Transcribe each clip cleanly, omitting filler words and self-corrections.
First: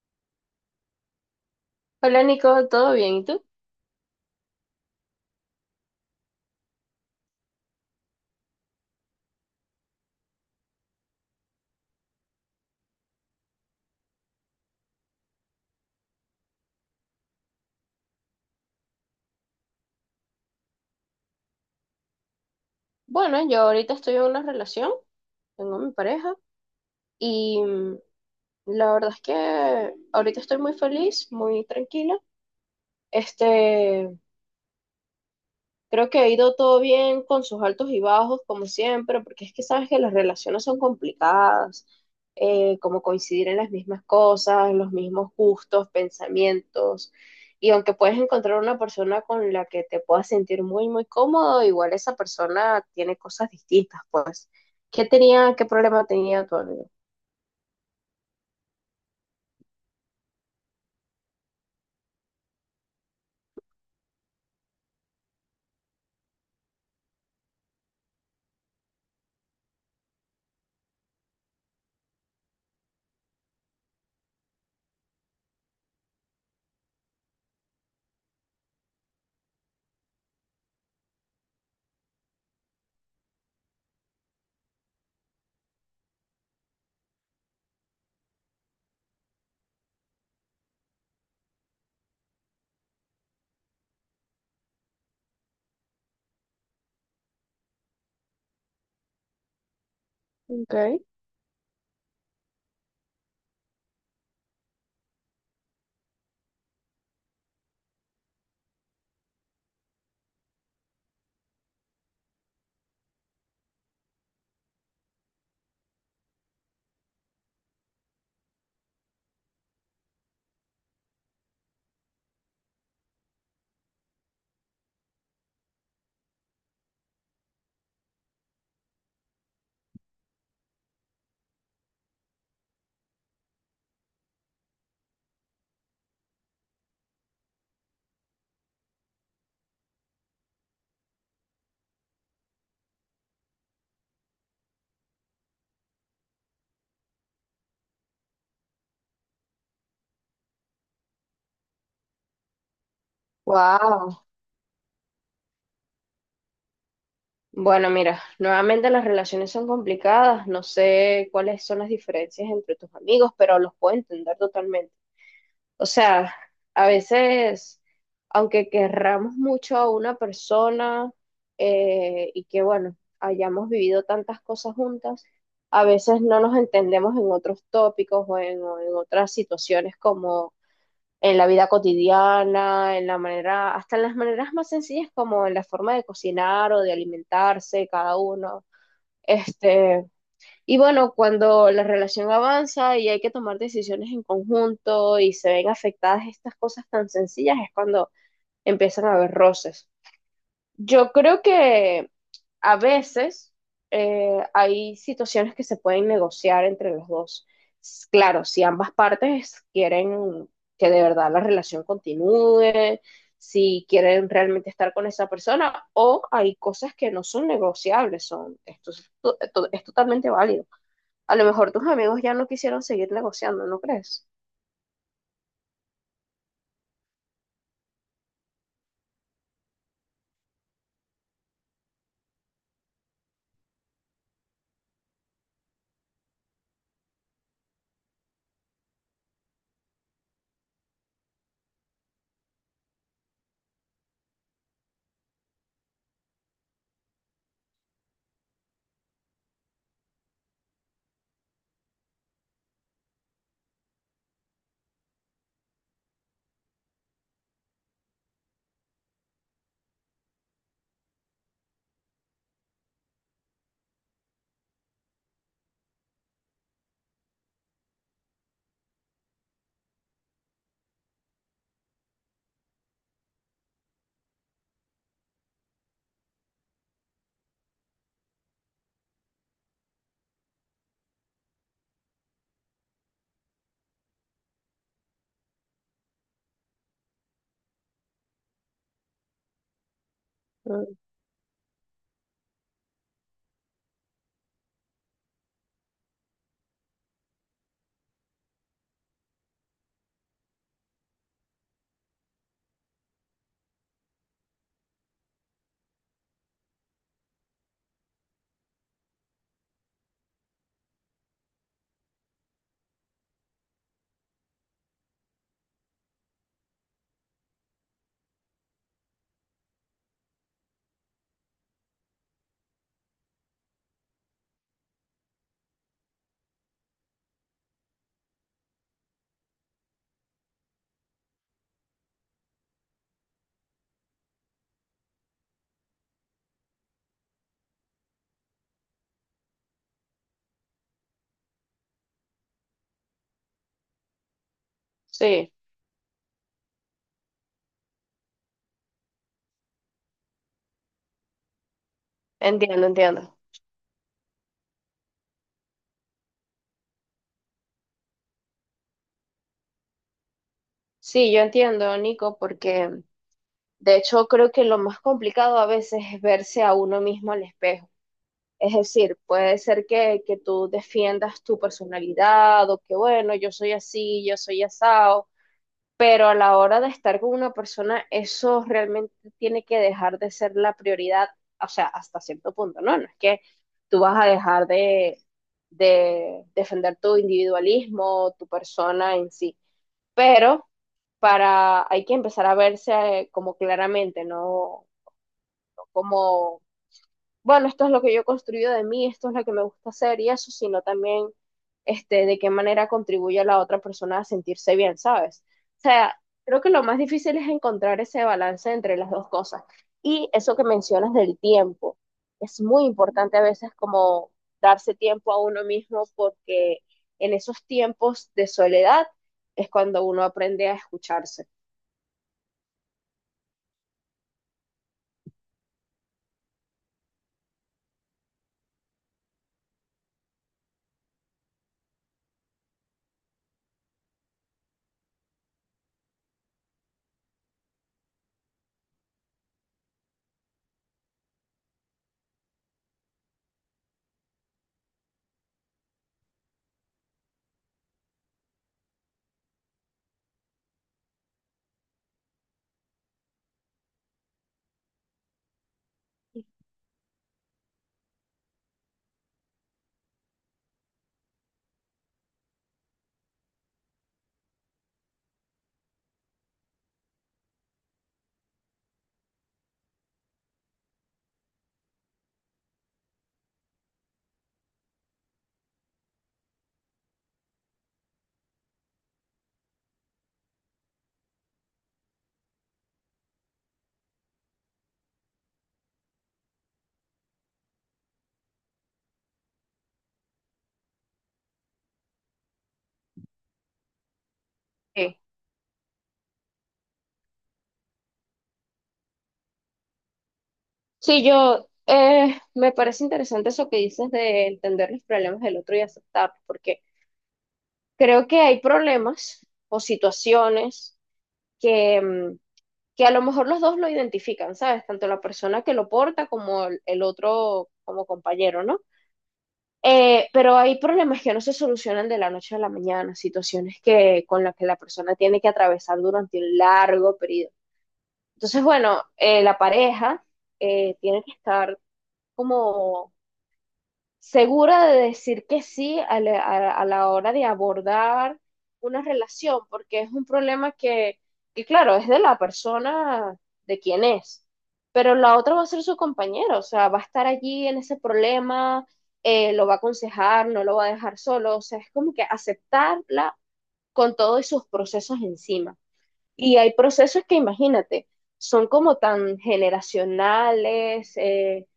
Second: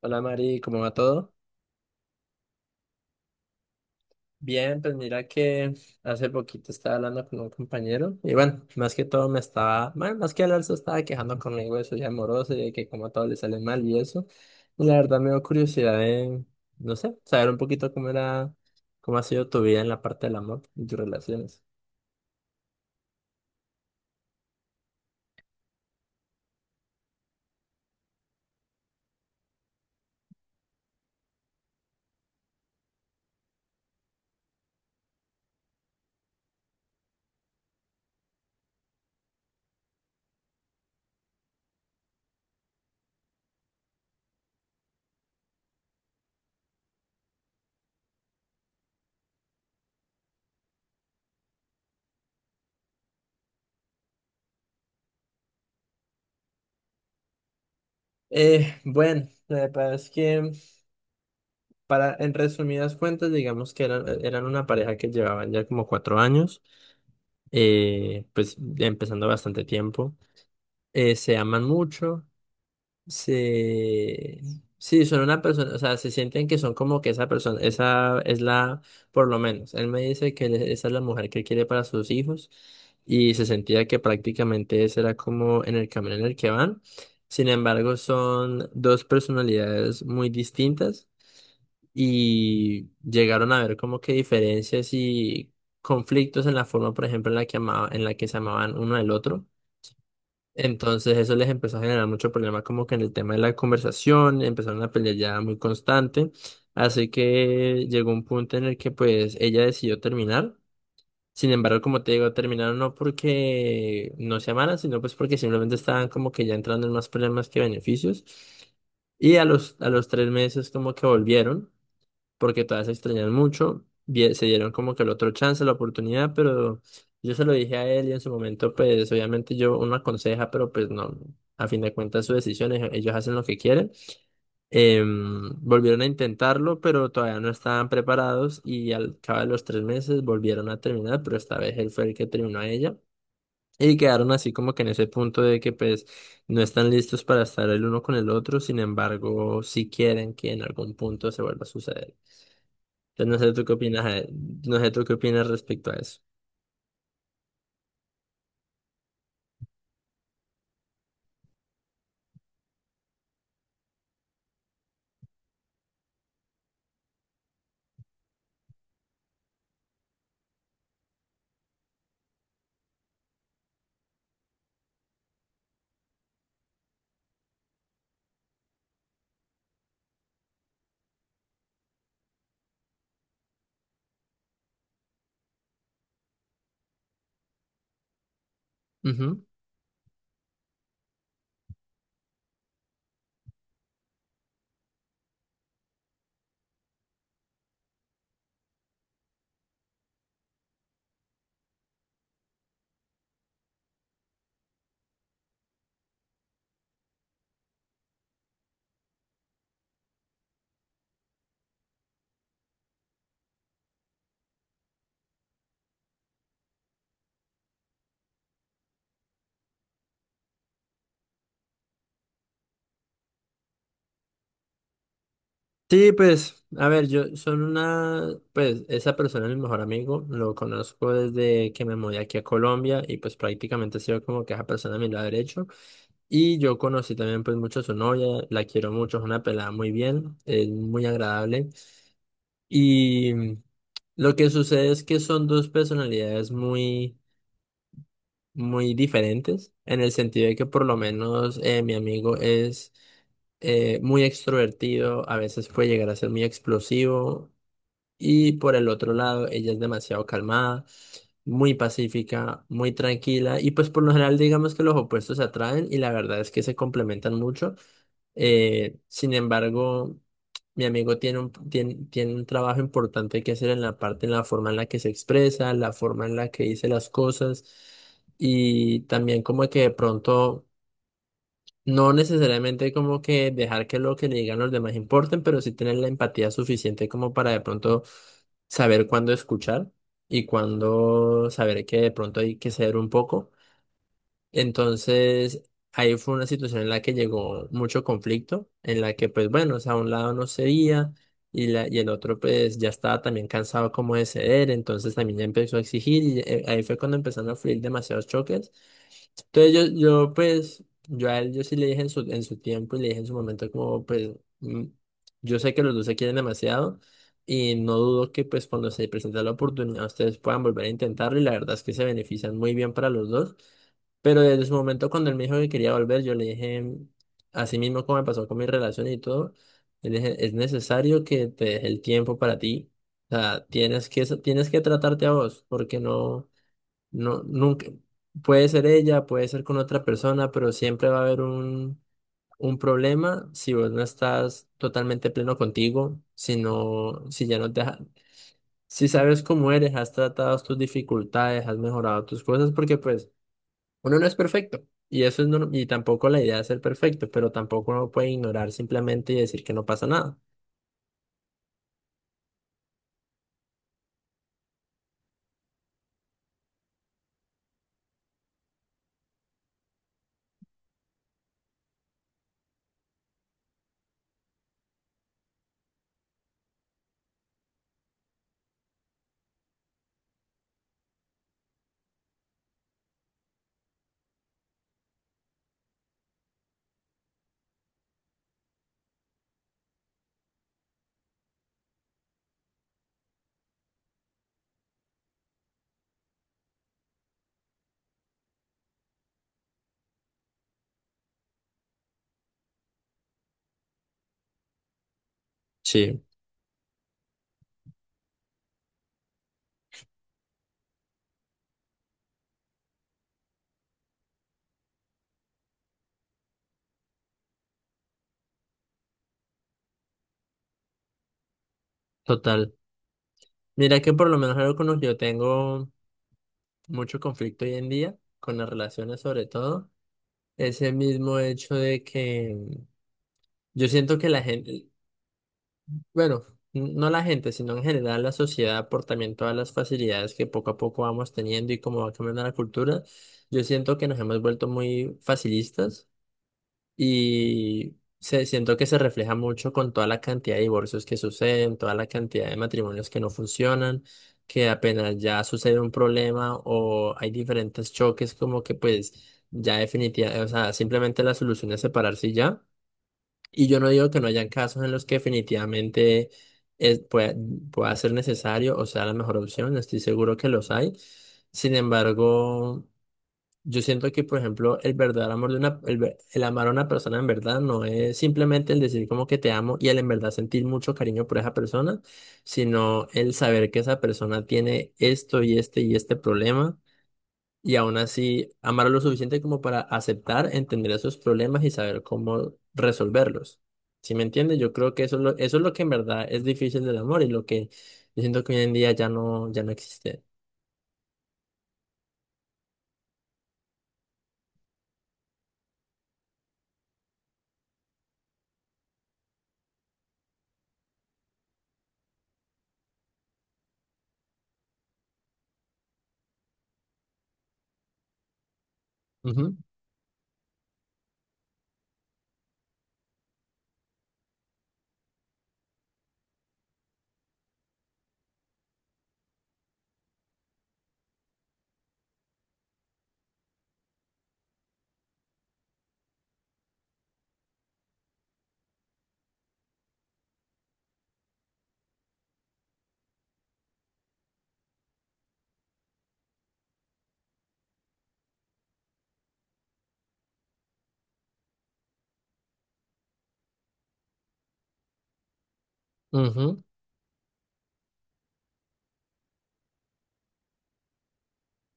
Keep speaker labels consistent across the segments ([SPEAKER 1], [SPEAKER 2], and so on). [SPEAKER 1] Hola Mari, ¿cómo va todo?
[SPEAKER 2] Hola Nico, ¿todo bien? ¿Y tú?
[SPEAKER 1] Bien, pues mira que hace poquito estaba hablando con un compañero y bueno, más que todo me estaba, bueno, más que hablar se estaba quejando conmigo de su vida amorosa y de que como a todo le sale mal y eso. Y la verdad me dio curiosidad de, no sé, saber un poquito cómo era, cómo ha sido tu vida en la parte del amor y tus relaciones.
[SPEAKER 2] Bueno, yo ahorita estoy en una relación, tengo mi pareja y la verdad es que ahorita estoy muy feliz, muy tranquila. Este, Creo que ha ido todo bien con sus altos y bajos, como siempre, porque es que sabes que las relaciones son complicadas, como coincidir en las mismas cosas, los mismos gustos, pensamientos. Y aunque puedes encontrar una persona con la que te puedas sentir muy, muy cómodo, igual esa persona tiene cosas distintas, pues. ¿Qué tenía, qué problema tenía tu amigo?
[SPEAKER 1] Bueno, la verdad es que para, en resumidas cuentas, digamos que eran una pareja que llevaban ya como 4 años, pues empezando bastante tiempo. Se aman mucho, se... Sí, son una persona, o sea, se sienten que son como que esa persona, esa es la, por lo menos, él me dice que él- esa es la mujer que quiere para sus hijos y se sentía que prácticamente ese era como en el camino en el que van. Sin embargo, son dos personalidades muy distintas y llegaron a ver como que diferencias y conflictos en la forma, por ejemplo, en la que se amaban uno del otro.
[SPEAKER 2] Ok.
[SPEAKER 1] Entonces eso les empezó a generar mucho problema como que en el tema de la conversación, empezaron a pelear ya muy constante, así que llegó un punto en el que pues ella decidió terminar, sin embargo como te digo, terminaron no porque no se amaran, sino pues porque simplemente estaban como que ya entrando en más problemas que beneficios y a los 3 meses como que volvieron porque todavía se extrañan mucho. Bien, se dieron como que el otro chance, la oportunidad, pero yo se lo dije a él y en su momento, pues obviamente yo uno aconseja, pero pues no, a fin de cuentas sus decisiones ellos hacen lo que quieren. Volvieron a intentarlo, pero todavía no estaban preparados y al cabo de los 3 meses volvieron a terminar, pero esta vez él fue el que terminó a ella. Y quedaron así como que en ese punto de que pues no están listos para estar el uno con el otro, sin embargo, si quieren que en algún punto se vuelva a suceder. Entonces, no sé tú qué opinas,
[SPEAKER 2] Wow.
[SPEAKER 1] no sé tú qué opinas respecto a eso.
[SPEAKER 2] Bueno, mira, nuevamente las relaciones son complicadas, no sé cuáles son las diferencias entre tus amigos, pero los puedo entender totalmente. O sea, a veces, aunque querramos mucho a una persona y que, bueno, hayamos vivido tantas cosas juntas, a veces no nos entendemos en otros tópicos o en otras situaciones en la vida cotidiana, en la manera, hasta en las maneras más sencillas como en la forma de cocinar o de alimentarse cada uno.
[SPEAKER 1] Ujú.
[SPEAKER 2] Este, y bueno, cuando la relación avanza y hay que tomar decisiones en conjunto y se ven afectadas estas cosas tan sencillas, es cuando empiezan a haber roces. Yo creo que a veces hay situaciones que se pueden negociar entre los dos. Claro, si ambas partes quieren que de verdad la relación continúe, si quieren realmente estar con esa persona, o hay cosas que no son negociables, son, esto es, es totalmente válido. A lo mejor tus amigos ya no quisieron seguir negociando, ¿no crees?
[SPEAKER 1] Sí, pues, a ver, yo son una, pues, esa persona es mi mejor amigo, lo conozco desde que me mudé aquí a Colombia y pues prácticamente ha sido como que esa persona a mi lado derecho. Y yo conocí también pues mucho a su novia, la quiero mucho, es una pelada muy bien, es muy agradable. Y lo que sucede es que son dos personalidades muy, muy diferentes, en el sentido de que por lo menos mi amigo es muy extrovertido, a veces puede llegar a ser muy explosivo y por el otro lado ella es demasiado calmada, muy pacífica, muy tranquila y pues por lo general digamos que los opuestos se atraen y la verdad es que se complementan mucho. Sin embargo, mi amigo tiene un trabajo importante que hacer en la parte, en la forma en la que se expresa, la forma en la que dice las cosas y también como que de pronto... No necesariamente como que dejar que lo que le digan los demás importen, pero sí tener la empatía suficiente como para de pronto saber cuándo escuchar y
[SPEAKER 2] Mm,
[SPEAKER 1] cuándo saber que de pronto hay que ceder un poco. Entonces, ahí fue una situación en la que llegó mucho conflicto, en la que pues bueno, o sea, un lado no cedía y el otro pues ya estaba también cansado como de ceder, entonces también ya empezó a exigir y ahí fue cuando empezaron a fluir demasiados choques. Entonces yo pues, yo a él yo sí le dije en en su tiempo y le dije en su momento como pues, mm, yo sé que los dos se quieren demasiado y no dudo que pues cuando se presente la oportunidad ustedes puedan volver a intentarlo y la verdad es que se benefician muy bien para los dos. Pero desde su momento cuando él me dijo que quería volver, yo le dije, así mismo como me pasó con mi relación y todo, le dije, es necesario que te deje el tiempo para ti. O sea, tienes que tratarte a vos, porque no... No, nunca, puede ser ella, puede ser con otra persona, pero siempre va a haber un problema si vos no estás totalmente
[SPEAKER 2] Sí,
[SPEAKER 1] pleno contigo, si ya si sabes cómo eres, has tratado tus dificultades, has mejorado tus cosas,
[SPEAKER 2] entiendo,
[SPEAKER 1] porque pues
[SPEAKER 2] entiendo.
[SPEAKER 1] uno no es perfecto. Y tampoco la idea es ser perfecto, pero tampoco uno puede ignorar simplemente y decir que no pasa nada.
[SPEAKER 2] Sí, yo entiendo, Nico, porque de hecho, creo que lo más complicado a veces es verse a uno mismo al espejo. Es decir, puede ser que tú defiendas tu personalidad o que, bueno, yo soy así, yo soy asado, pero a la hora de estar con una persona, eso realmente tiene que dejar de ser la prioridad, o sea, hasta cierto punto, ¿no? No es que tú vas a dejar de defender tu individualismo, tu persona en sí, pero para, hay que empezar a verse como claramente, ¿no? Como, bueno, esto es lo que yo he construido de mí, esto es lo que me gusta hacer y eso, sino también de qué manera contribuye a la otra persona a sentirse bien, ¿sabes? O sea,
[SPEAKER 1] Sí,
[SPEAKER 2] creo que lo más difícil es encontrar ese balance entre las dos cosas. Y eso que mencionas del tiempo, es muy importante a veces como darse tiempo a uno mismo porque en esos tiempos de soledad es cuando uno aprende a escucharse.
[SPEAKER 1] total. Mira que por lo menos algo con lo que yo tengo mucho conflicto hoy en día, con las relaciones sobre todo ese mismo hecho de que yo siento que la gente, bueno, no la gente, sino en general la sociedad, por también todas las facilidades que poco a poco vamos teniendo y cómo va cambiando la cultura, yo siento que nos hemos vuelto muy facilistas siento que se refleja mucho con toda la cantidad de divorcios que suceden, toda la cantidad de matrimonios que no funcionan. Que apenas ya sucede un problema o hay diferentes choques como que pues ya definitiva, o sea, simplemente la solución es separarse y ya. Y yo no digo que no hayan casos en los que definitivamente es- pueda, pueda ser necesario o sea la mejor opción, estoy seguro que los hay. Sin embargo, yo siento que, por ejemplo, el verdadero amor de una, el, ver- el amar a una persona en verdad no es simplemente el decir como que te amo y el en verdad sentir mucho cariño por esa persona, sino el saber que esa persona tiene esto y este problema y aún así amarlo lo suficiente como para aceptar, entender esos problemas y saber cómo resolverlos. ¿Sí me entiendes? Yo creo que
[SPEAKER 2] Sí,
[SPEAKER 1] eso es lo que en verdad es difícil del amor y lo que yo siento que hoy en día ya no existe.
[SPEAKER 2] sí, yo me parece interesante eso que dices de entender los problemas del otro y aceptarlos, porque creo que hay problemas o situaciones que, que a lo mejor los dos lo identifican, ¿sabes? Tanto la persona que lo porta como el otro como compañero, ¿no? Pero hay problemas que no se solucionan de la noche a la mañana, situaciones que con las que la persona tiene que atravesar durante un largo periodo. Entonces, bueno, la pareja tiene que estar como segura de decir que sí a a la hora de abordar una relación, porque es un problema que, claro, es de la persona, de quién es, pero la otra va a ser su compañero, o sea, va a estar allí en ese problema, lo va a aconsejar, no lo va a dejar solo, o sea, es como que aceptarla con todos sus procesos encima.
[SPEAKER 1] Ujú,
[SPEAKER 2] Y
[SPEAKER 1] ujú.
[SPEAKER 2] hay procesos que, imagínate, son como tan generacionales,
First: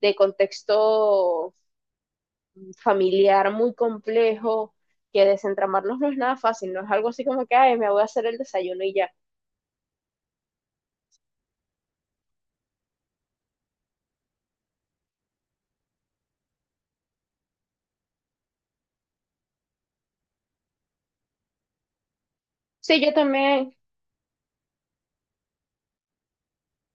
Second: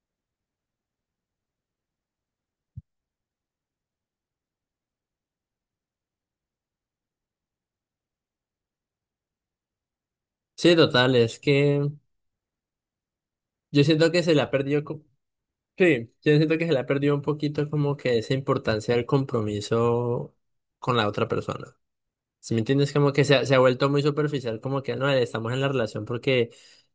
[SPEAKER 2] de contexto familiar muy complejo, que desentramarnos no es nada fácil, no es algo así como que, ay, me voy a hacer el desayuno y ya.
[SPEAKER 1] Sí, total, es que yo siento que se le ha perdido, co- sí, yo siento que se le ha perdido un poquito como que esa importancia del compromiso con la otra persona. Si me entiendes,
[SPEAKER 2] Sí,
[SPEAKER 1] como
[SPEAKER 2] yo
[SPEAKER 1] que se ha
[SPEAKER 2] también,
[SPEAKER 1] vuelto muy superficial, como que no, estamos en la relación porque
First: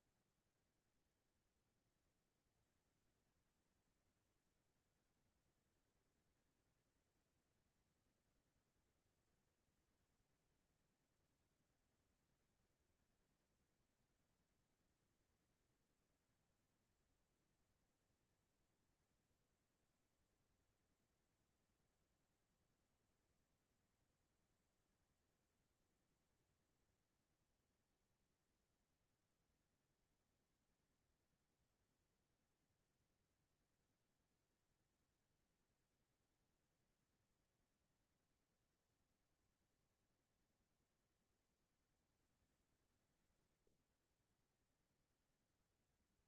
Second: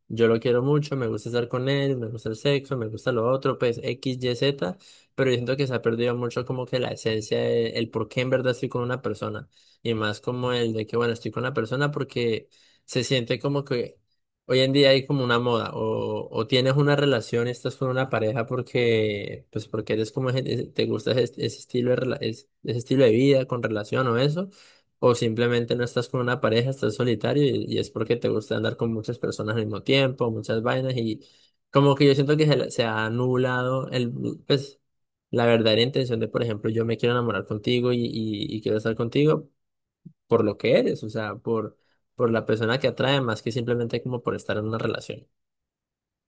[SPEAKER 1] yo lo quiero mucho, me gusta estar con él, me gusta el sexo, me gusta lo otro, pues X, Y, Z, pero yo siento que se ha perdido mucho como que la esencia, por qué en verdad estoy con una persona, y más como el de que, bueno, estoy con la persona porque se siente como que hoy en día hay como una moda, o tienes una relación, estás con una pareja porque, pues porque eres como, te gusta ese estilo de, ese estilo de vida con relación o eso. O simplemente no estás con una pareja, estás solitario y es porque te gusta andar con muchas personas al mismo tiempo, muchas vainas y como que yo siento que se ha anulado el, pues, la verdadera intención de, por ejemplo, yo me quiero enamorar contigo y quiero estar contigo por lo que eres, o sea, por la persona que atrae más que simplemente como por estar en una relación.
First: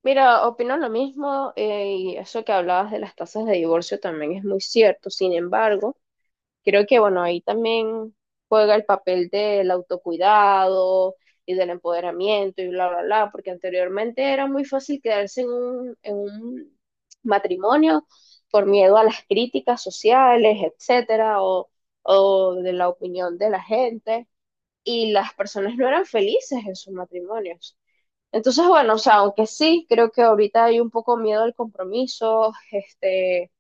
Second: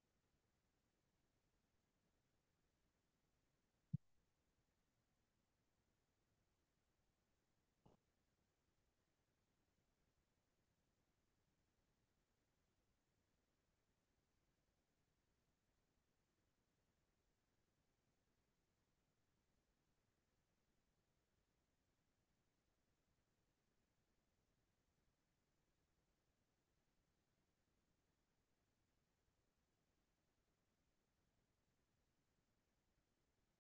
[SPEAKER 2] mira, opino lo mismo y eso que hablabas de las tasas de divorcio también es muy cierto, sin embargo. Creo que, bueno, ahí también juega el papel del autocuidado y del empoderamiento y bla, bla, bla, porque anteriormente era muy fácil quedarse en en un matrimonio por miedo a las críticas sociales, etcétera, o de la opinión de la gente, y las personas no eran felices en sus matrimonios. Entonces, bueno, o sea, aunque sí, creo que ahorita hay un poco miedo al compromiso,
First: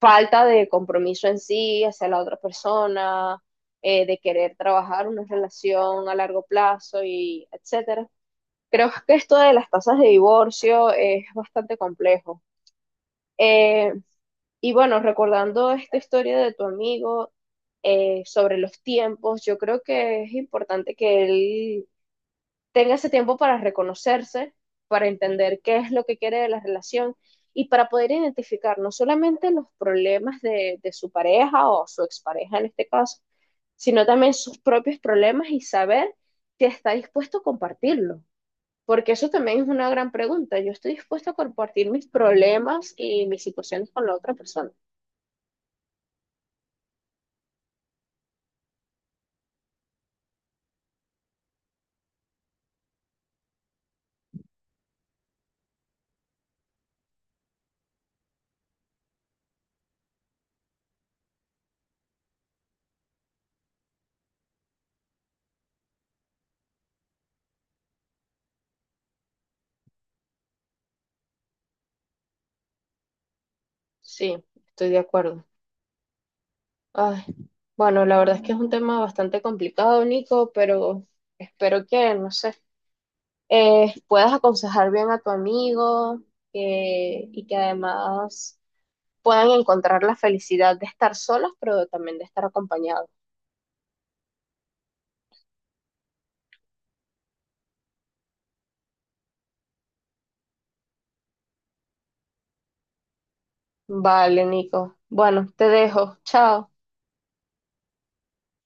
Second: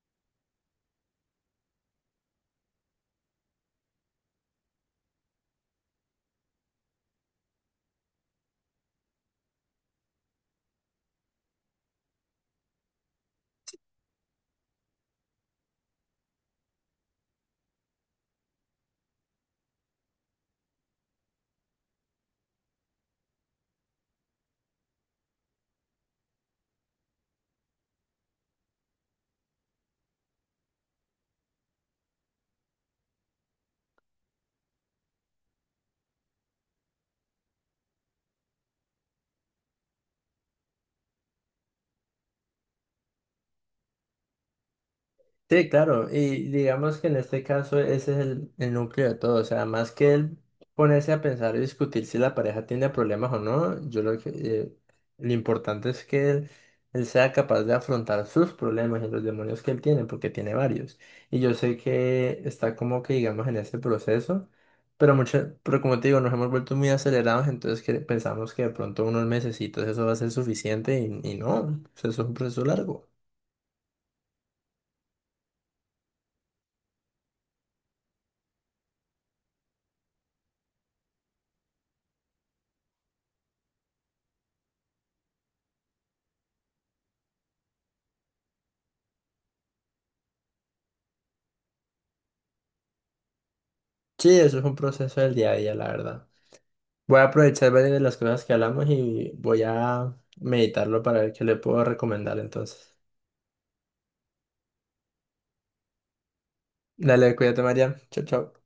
[SPEAKER 2] falta de compromiso en sí hacia la otra persona, de querer trabajar una relación a largo plazo y etcétera. Creo que esto de las tasas de divorcio es bastante complejo. Eh, y bueno, recordando esta historia de tu amigo sobre los tiempos, yo creo que es importante que él tenga ese tiempo para reconocerse, para entender qué es lo que quiere de la relación y para poder identificar no solamente los problemas de su pareja o su expareja en este caso, sino también sus propios problemas y saber si está dispuesto a compartirlo. Porque eso también es una gran pregunta. Yo estoy dispuesto a compartir mis problemas y mis situaciones con la otra persona.
[SPEAKER 1] Sí, claro, y digamos que en este caso ese es el núcleo de todo, o sea, más que él ponerse a pensar y discutir si la pareja tiene problemas o no, yo lo que, lo importante es que él sea capaz de afrontar sus problemas y los demonios que él tiene, porque tiene varios. Y yo sé que está como que, digamos, en ese proceso, pero mucho, pero como te digo, nos hemos vuelto muy acelerados, entonces que pensamos que de pronto unos mesecitos eso va a ser suficiente y no, o sea, eso es un proceso largo.
[SPEAKER 2] Sí, estoy de acuerdo. Ay, bueno, la verdad es que es un tema bastante complicado, Nico, pero espero que, no sé, puedas aconsejar bien a tu amigo y que además puedan encontrar la felicidad de estar solos, pero también de estar acompañados.
[SPEAKER 1] Sí, eso es un proceso del día a día, la verdad. Voy a aprovechar varias de las cosas que hablamos y voy a meditarlo para ver qué le puedo recomendar entonces.
[SPEAKER 2] Vale, Nico. Bueno, te dejo. Chao.
[SPEAKER 1] Dale, cuídate, María. Chao, chao.